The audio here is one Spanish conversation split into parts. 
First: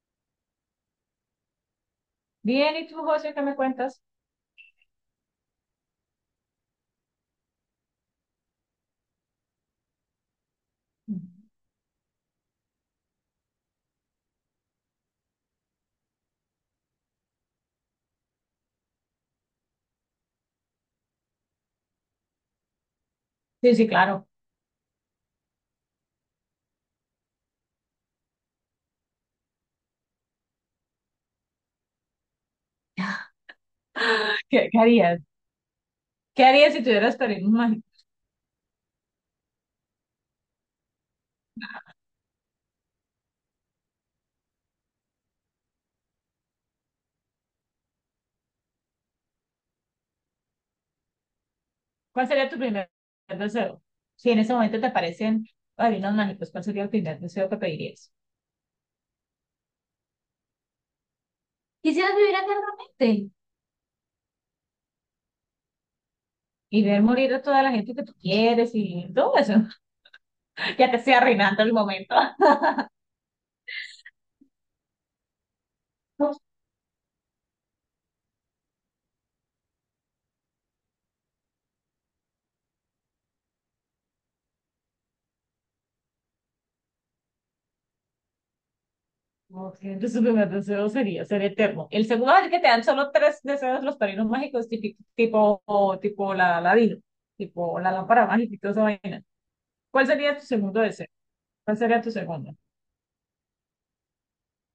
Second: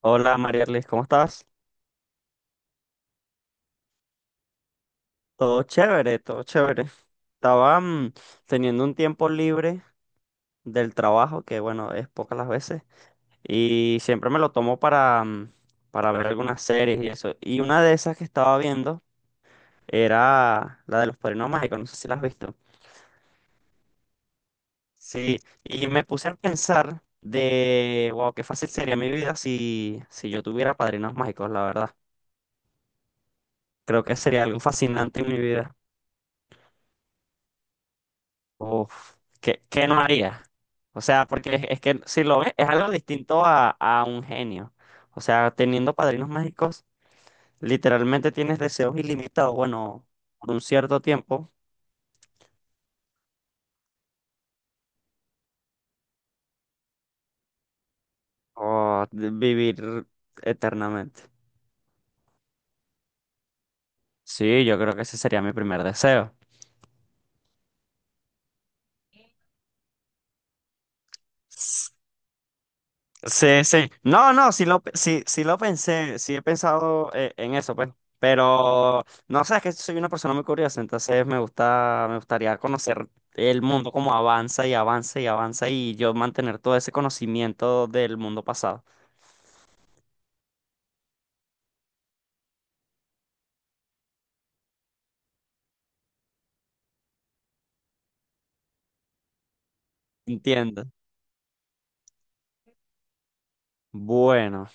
Hola Marialis, ¿cómo estás? Bien, ¿y tú, José, qué me cuentas? Todo chévere, todo chévere. Estaba teniendo un tiempo libre del trabajo, que bueno, es pocas las veces, y siempre me lo tomo para para ver algunas series y eso. Y una de esas que estaba viendo era la de los Padrinos Mágicos, no sé si la has visto. Sí, sí, claro. Sí, y me puse a pensar de, wow, qué fácil sería mi vida si yo tuviera padrinos mágicos, la verdad. Creo que sería algo ¿Qué fascinante harías? en mi vida. ¿Qué harías si tuvieras padrinos mágicos? Uf, qué no haría? O sea, porque es que si lo ves, es algo distinto a un genio. O sea, teniendo padrinos mágicos, literalmente tienes deseos ilimitados, bueno, por un cierto tiempo, ¿Cuál sería tu primer deseo? Si en ese momento te aparecen padrinos mágicos, ¿cuál sería el primer deseo que pedirías? o de vivir eternamente. Quisieras vivir eternamente. Sí, yo creo que ese sería mi primer deseo. Y ver morir a toda la gente que tú quieres y todo eso. Ya te estoy arruinando el momento. Sí, sí. No, no, sí, sí lo pensé, sí he pensado en eso, pues. Pero no sé, es que soy una persona muy curiosa, entonces me gusta, me gustaría conocer el mundo como avanza y avanza y avanza y yo mantener todo ese conocimiento del mundo pasado. Ok, entonces, el primer deseo sería ser eterno. El segundo es el que te dan solo tres deseos los padrinos mágicos, tipo, tipo la ladino, tipo la lámpara mágica y toda esa vaina. ¿Cuál sería tu segundo Entiendo. deseo? ¿Cuál sería tu segundo? Bueno,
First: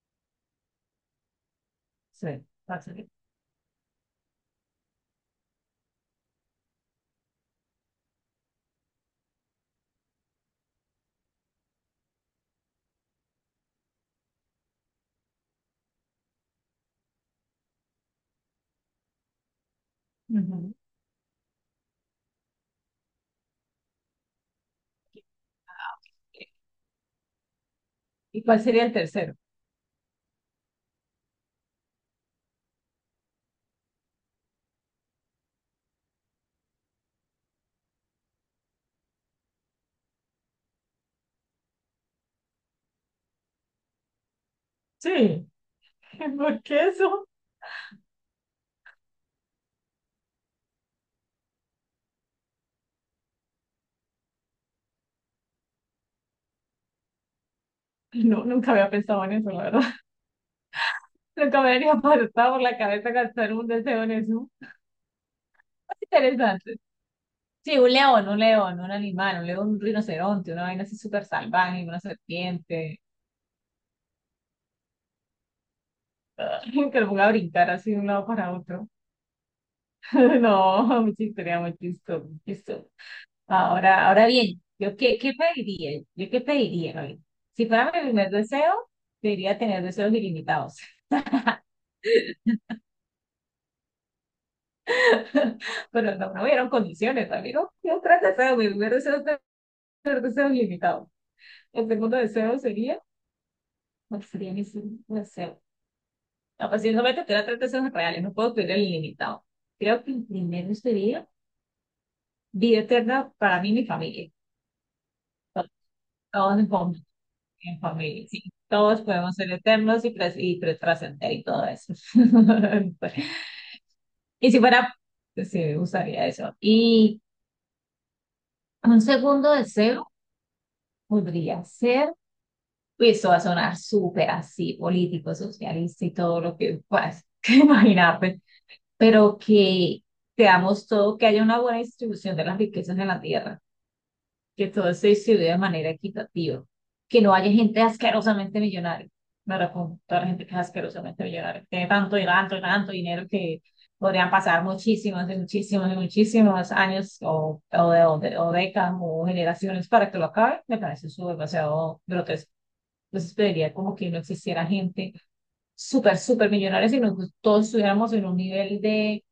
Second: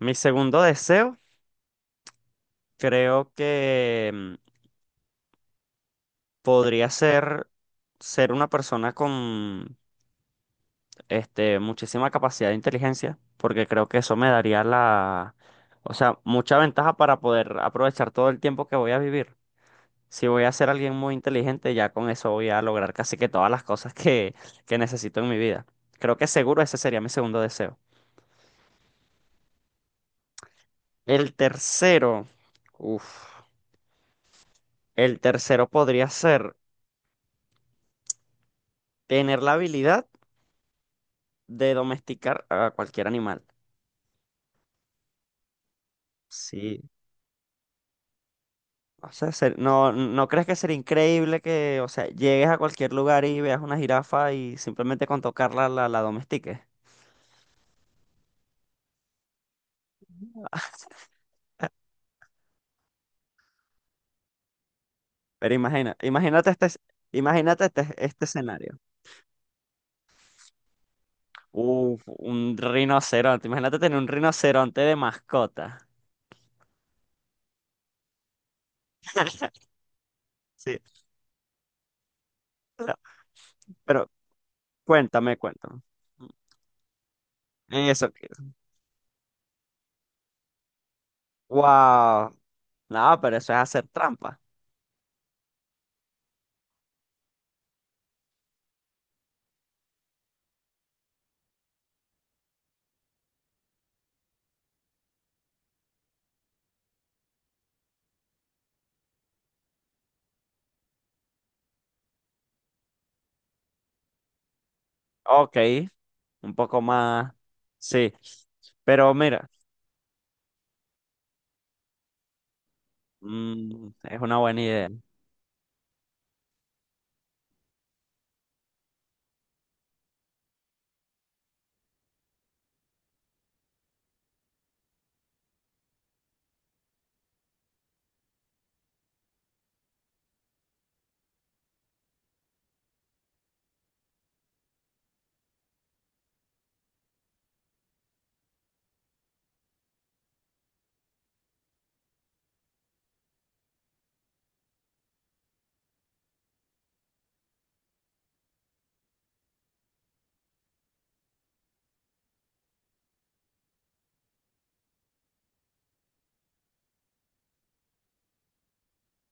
mi segundo deseo Sí, ¿cuál sería? creo que podría ser ser una persona con muchísima capacidad de inteligencia, porque creo que eso me daría o sea, mucha ventaja para poder aprovechar todo el tiempo que voy a vivir. Si voy a ser Ujú. alguien muy inteligente, ya con eso voy a lograr casi que todas las cosas que necesito en mi vida. Creo que seguro ese sería mi segundo deseo. ¿Y cuál sería el tercero? El tercero, uff, el tercero podría ser tener la habilidad de domesticar a cualquier animal. Sí, ¿por qué Sí, eso? No, ¿no crees que sería increíble que, o sea, llegues a cualquier lugar y veas una jirafa y simplemente con tocarla la domestiques? No, nunca había pensado en eso, la verdad. Nunca me había pasado por la cabeza gastar un deseo en eso. Pero imagina, Interesante. Imagínate Sí, este, un este león, un escenario. león, un animal, un león, un rinoceronte, una vaina así súper salvaje, una Uf, un serpiente, rinoceronte. Imagínate tener un rinoceronte de mascota. ah, que lo ponga a brincar así de un lado para otro. Sí. No, mucha historia, muy chistoso, muy chistoso. Pero Ahora, pero ahora bien, ¿yo qué cuéntame, cuéntame. pediría? ¿Yo qué pediría, Gaby? Si fuera mi Eso que primer deseo, pediría tener deseos ilimitados. wow. No, pero eso es hacer trampa. Pero no, no hubieron condiciones, amigo. Yo tres deseos, mi primer deseo es tener deseos ilimitados. El segundo deseo sería, ¿cuál sería mi segundo deseo? No, pues si no me tendrá tres deseos reales, no puedo pedir el ilimitado. Creo que el primero sería vida eterna para mí y mi familia. Ok. To- Un Todos en poco más. en Sí. familia, sí. Todos Pero podemos mira, ser eternos y, trascender y todo eso. Es una Y si buena idea. fuera, pues, sí, me gustaría eso. Y un segundo deseo podría ser, y esto va a sonar súper así, político, socialista y todo lo que puedas imaginar, pero que creamos todo, que haya una buena distribución de las riquezas en la tierra, que todo se distribuya de manera equitativa, que no haya gente asquerosamente millonaria. Me refiero toda la gente que es asquerosamente millonaria, que tiene tanto y tanto y tanto dinero que podrían pasar muchísimos y muchísimos y muchísimos años o décadas o generaciones para que lo acabe, me parece eso demasiado grotesco. Entonces pediría como que no existiera gente súper, súper millonaria, sino que todos estuviéramos en un nivel de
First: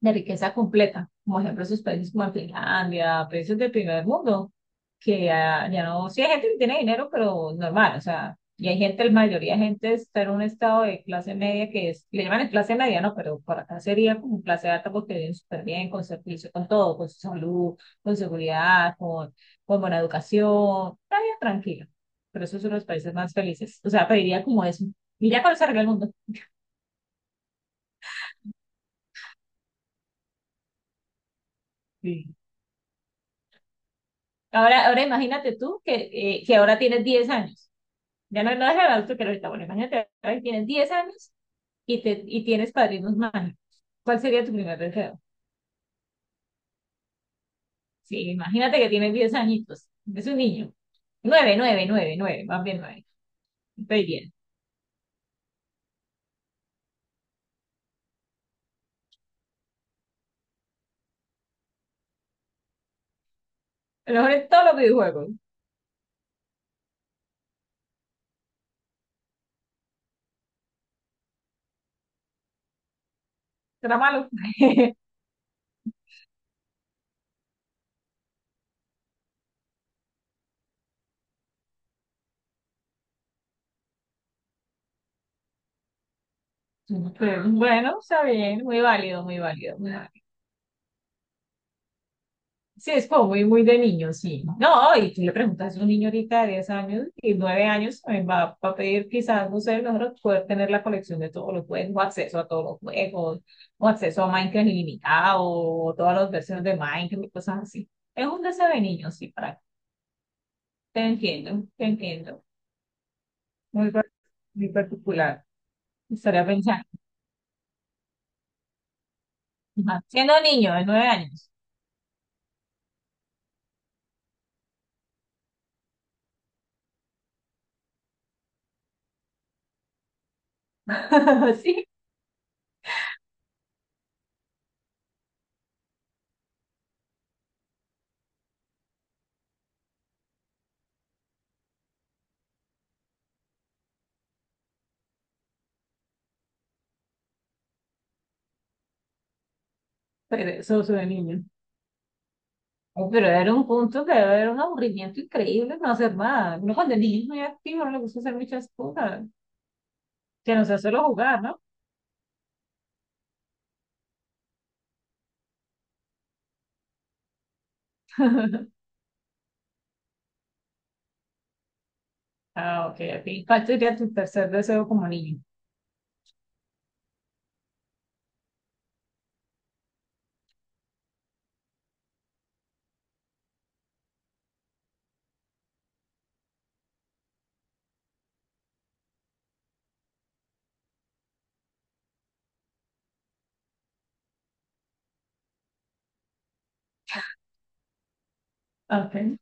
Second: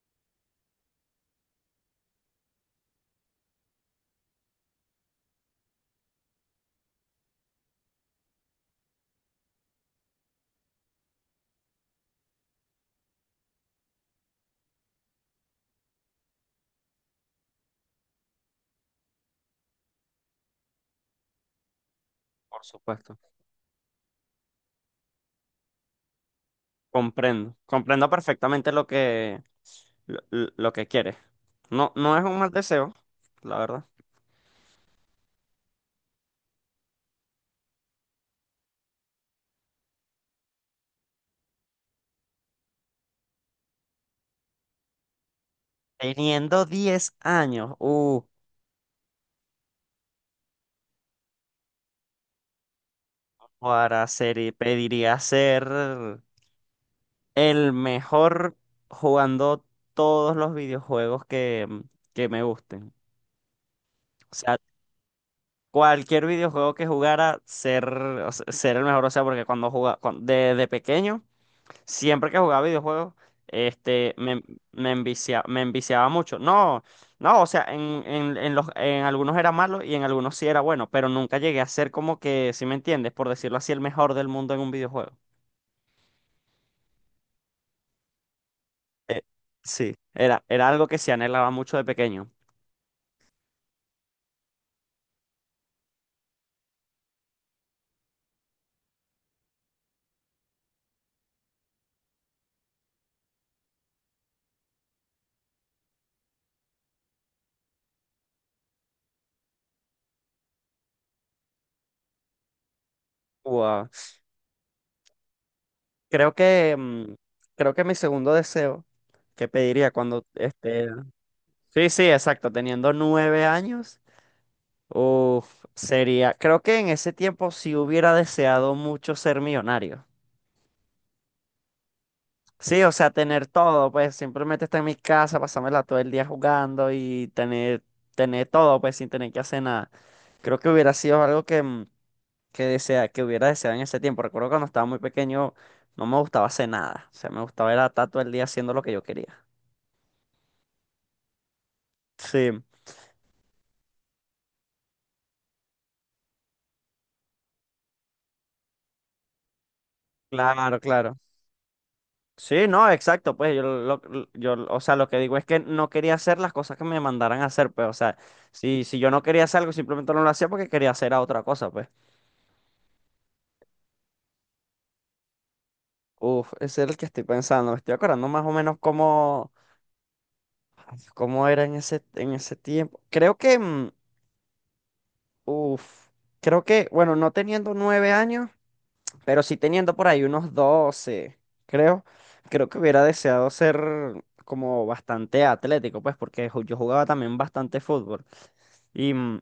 riqueza completa, como ejemplo esos países como Finlandia, países del primer mundo, que ya no, sí hay gente que tiene dinero, pero normal, o sea, y hay gente, la mayoría de gente está en un estado de clase media que es, le llaman clase media, no, pero por acá sería como clase alta porque viven súper bien, con servicio, con todo, con su salud, con seguridad, con buena educación, está bien tranquilo, pero esos Por son los países supuesto. más felices, o sea, pediría como eso, y ya con eso arregla el mundo. Comprendo. Comprendo perfectamente lo que, lo, lo que quieres. No es un mal deseo, la verdad. Ahora imagínate tú que ahora tienes 10 años. Ya no, no es el adulto que era ahorita, bueno, imagínate, ahora que tienes 10 años y tienes padrinos mágicos. ¿Cuál sería tu primer deseo? Teniendo 10 años, Sí, imagínate que tienes 10 añitos, es un niño. Nueve 9 9 9 más bien 9. Estoy bien. Y pediría ser el mejor jugando todos los videojuegos que que me gusten. A lo mejor O en sea, todos los videojuegos. cualquier videojuego que jugara, o sea, ser el mejor. O sea, porque cuando jugaba, desde pequeño. Siempre que jugaba videojuegos, Será este, malo. me, me enviciaba mucho. No, no, o sea, en los, en algunos era malo y en algunos sí era bueno, pero nunca llegué a ser como que, si me entiendes, por decirlo así, el mejor del mundo en un videojuego. Pero, bueno, está bien, muy Eh, válido, muy válido, muy sí, válido. Era algo que se anhelaba mucho de pequeño. Sí, es como muy, muy de niño, sí. No, y tú le preguntas a un niño ahorita de 10 años y 9 años, también va a pedir quizás, no sé, nosotros poder tener la colección de todos los juegos, o acceso a todos los juegos, o acceso a Minecraft ilimitado, o todas las versiones de Minecraft y cosas así. Es un deseo de niño, sí, para Te entiendo, te entiendo. Wow. Muy, par- muy particular. Creo Estaría que, pensando, mm, creo que mi segundo deseo que pediría ajá, cuando, siendo niño de este, 9 años. sí, sí, exacto, teniendo 9 años. Uf, sería, creo que en ese tiempo sí hubiera deseado mucho ser millonario. Sí, Sí, o sea, tener todo, pues simplemente estar en mi casa, pasármela todo el día jugando y tener todo, pues sin tener que hacer nada. Creo que hubiera sido algo que que hubiera deseado en ese tiempo. Recuerdo cuando estaba muy pequeño no me gustaba hacer nada, o sea, me gustaba era estar todo el día haciendo lo que yo quería. pero eso es de niño. Sí, Ay, pero era un punto que era un aburrimiento increíble no hacer nada. Uno cuando el niño es muy activo no le gusta hacer muchas cosas. Que no sea claro, solo claro. jugar, ¿no? Sí, no, exacto, pues yo, o sea, lo que digo es que no quería hacer las cosas que me mandaran a hacer, pues, o sea, si yo no quería hacer algo, simplemente no lo hacía porque quería hacer a otra cosa, pues. Ah, ok, ok. ¿Cuál sería tu tercer deseo como niño? Uf, ese es el que estoy pensando, me estoy acordando más o menos cómo era en en ese tiempo. Creo uf, que, bueno, no teniendo 9 años. Pero sí teniendo por ahí unos 12 creo, creo que hubiera deseado ser como bastante atlético, pues, porque yo jugaba también bastante fútbol. Y, Ok. mm,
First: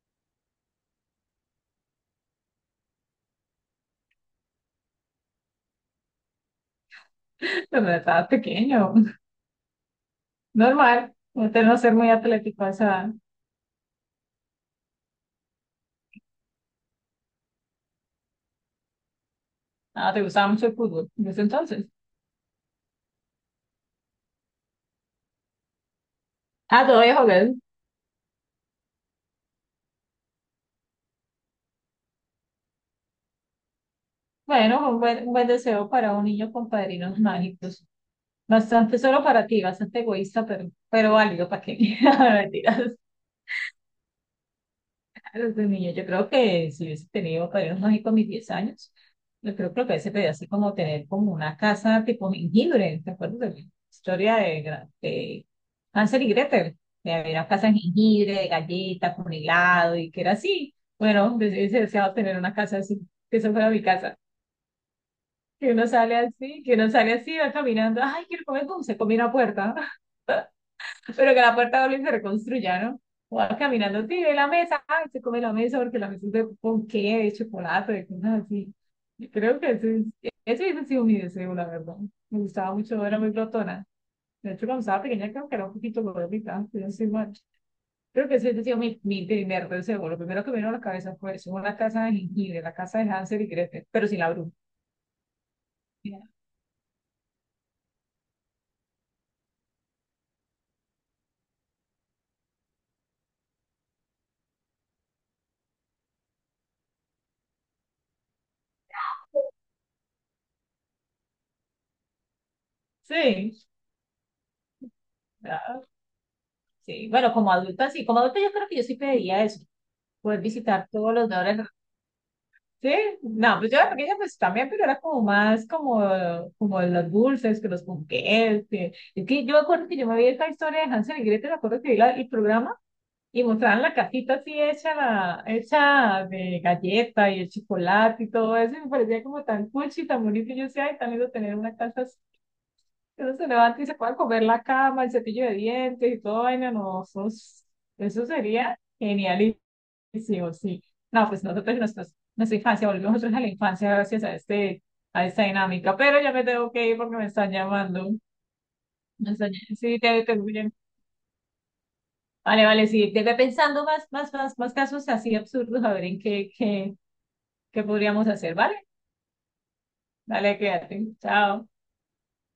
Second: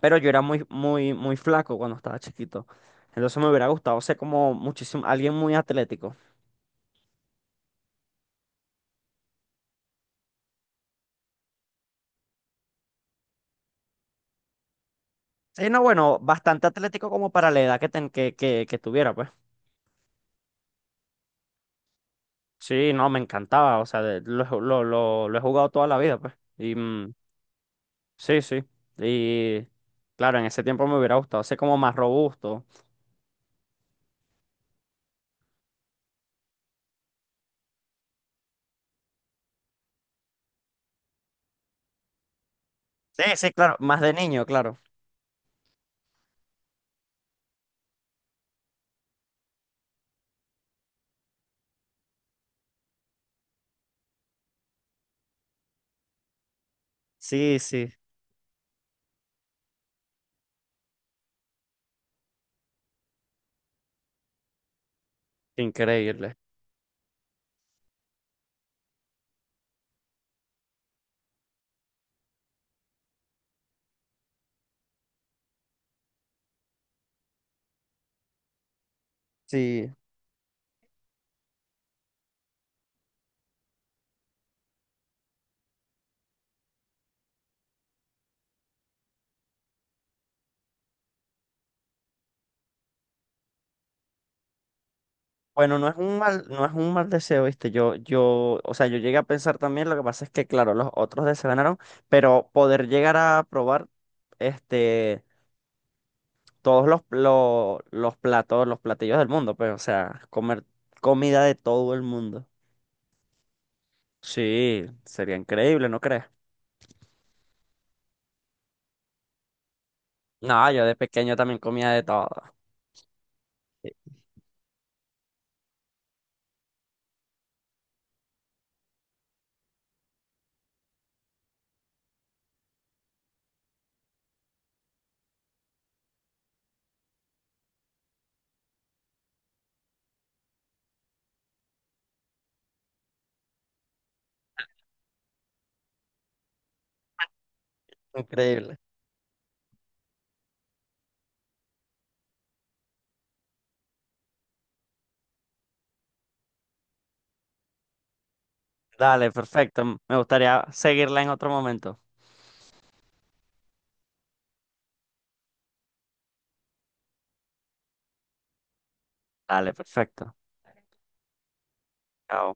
pero yo era muy, muy, muy flaco cuando estaba chiquito. Entonces me hubiera gustado ser como muchísimo, alguien muy atlético. Cuando estabas pequeño. Normal. Usted no ser muy atlético a esa edad. Sí, no, bueno, bastante atlético como para la edad que que tuviera, pues. Ah, te gustaba mucho el fútbol. Desde entonces. Sí, no, me encantaba, o sea, de- lo, he ju- lo he jugado toda la vida, pues. Ah, todavía jugar. Sí, sí. Y claro, en ese tiempo me hubiera gustado ser como más robusto. Bueno, un buen deseo para un niño con padrinos mágicos. Bastante solo para ti, bastante egoísta, pero válido para que. Mentira. Sí, sí, claro, más de niño, claro. A los de niño. Yo creo que si hubiese tenido padrinos mágicos a mis 10 años, yo creo que lo que hubiese pedido así como tener como una casa tipo jengibre. ¿Te acuerdas de la historia de Hansel y Gretel? De había una Sí, casa en sí, jengibre, de galletas, con helado y que era así. Bueno, yo hubiese deseado tener una casa así, que eso fuera mi casa. Que uno sale increíble. así, que uno sale así, va caminando, ay, quiero comer dulce, comí una puerta. Pero que la puerta doble se reconstruya, ¿no? O va caminando, tire la mesa, ay, se come la mesa porque la mesa es de ponqué, de chocolate, de cosas así. Yo creo que Sí. ese hubiese sido mi deseo, la verdad. Me gustaba mucho, era muy glotona. De hecho, cuando estaba pequeña, creo que era un poquito gordita, pero no soy mal. Creo que ese hubiese sido mi primer deseo. Lo primero que me vino a la cabeza fue eso, una casa de jengibre, la casa de Hansel y Gretel, pero sin la bruja. Bueno, no es un mal deseo, ¿viste? O sea, yo llegué a pensar también, lo que pasa es que, claro, los otros deseos ganaron, pero poder llegar a probar, este, todos los platos, los platillos del mundo, pues, o sea, comer comida de todo el mundo. Sí, Sí, sería ah, increíble, ¿no crees? sí. Bueno, como adulta, sí. Como adulta yo creo que yo sí pediría eso, poder No, yo visitar de todos los pequeño también lugares. comía de todo. Sí, no, pues yo era pequeña pues también, pero era como más como los dulces, que los ponqués, que, es que yo me acuerdo que yo me vi esta historia de Hansel y Gretel, me acuerdo que vi el programa y mostraban la casita así hecha, hecha de galleta y el chocolate y todo eso, y me parecía como tan cuchi, tan bonito, y yo decía, ay, tan lindo tener una casa así, que uno se levanta y se pueda comer la cama, el cepillo de dientes y todo, vaina, no, eso Increíble. sería genial. Sí, sí, o sí. No, pues nosotros en nuestra infancia, volvemos nosotros a la infancia gracias a esta dinámica. Pero ya me tengo que ir porque me están llamando. Dale, Me están- perfecto. sí, Me te, gustaría te- seguirla en otro momento. Vale, vale, sí. Te voy pensando más, más, más, más casos así absurdos, a ver en qué, qué podríamos hacer, ¿vale? Dale, perfecto. Dale, quédate. Chao. Chao.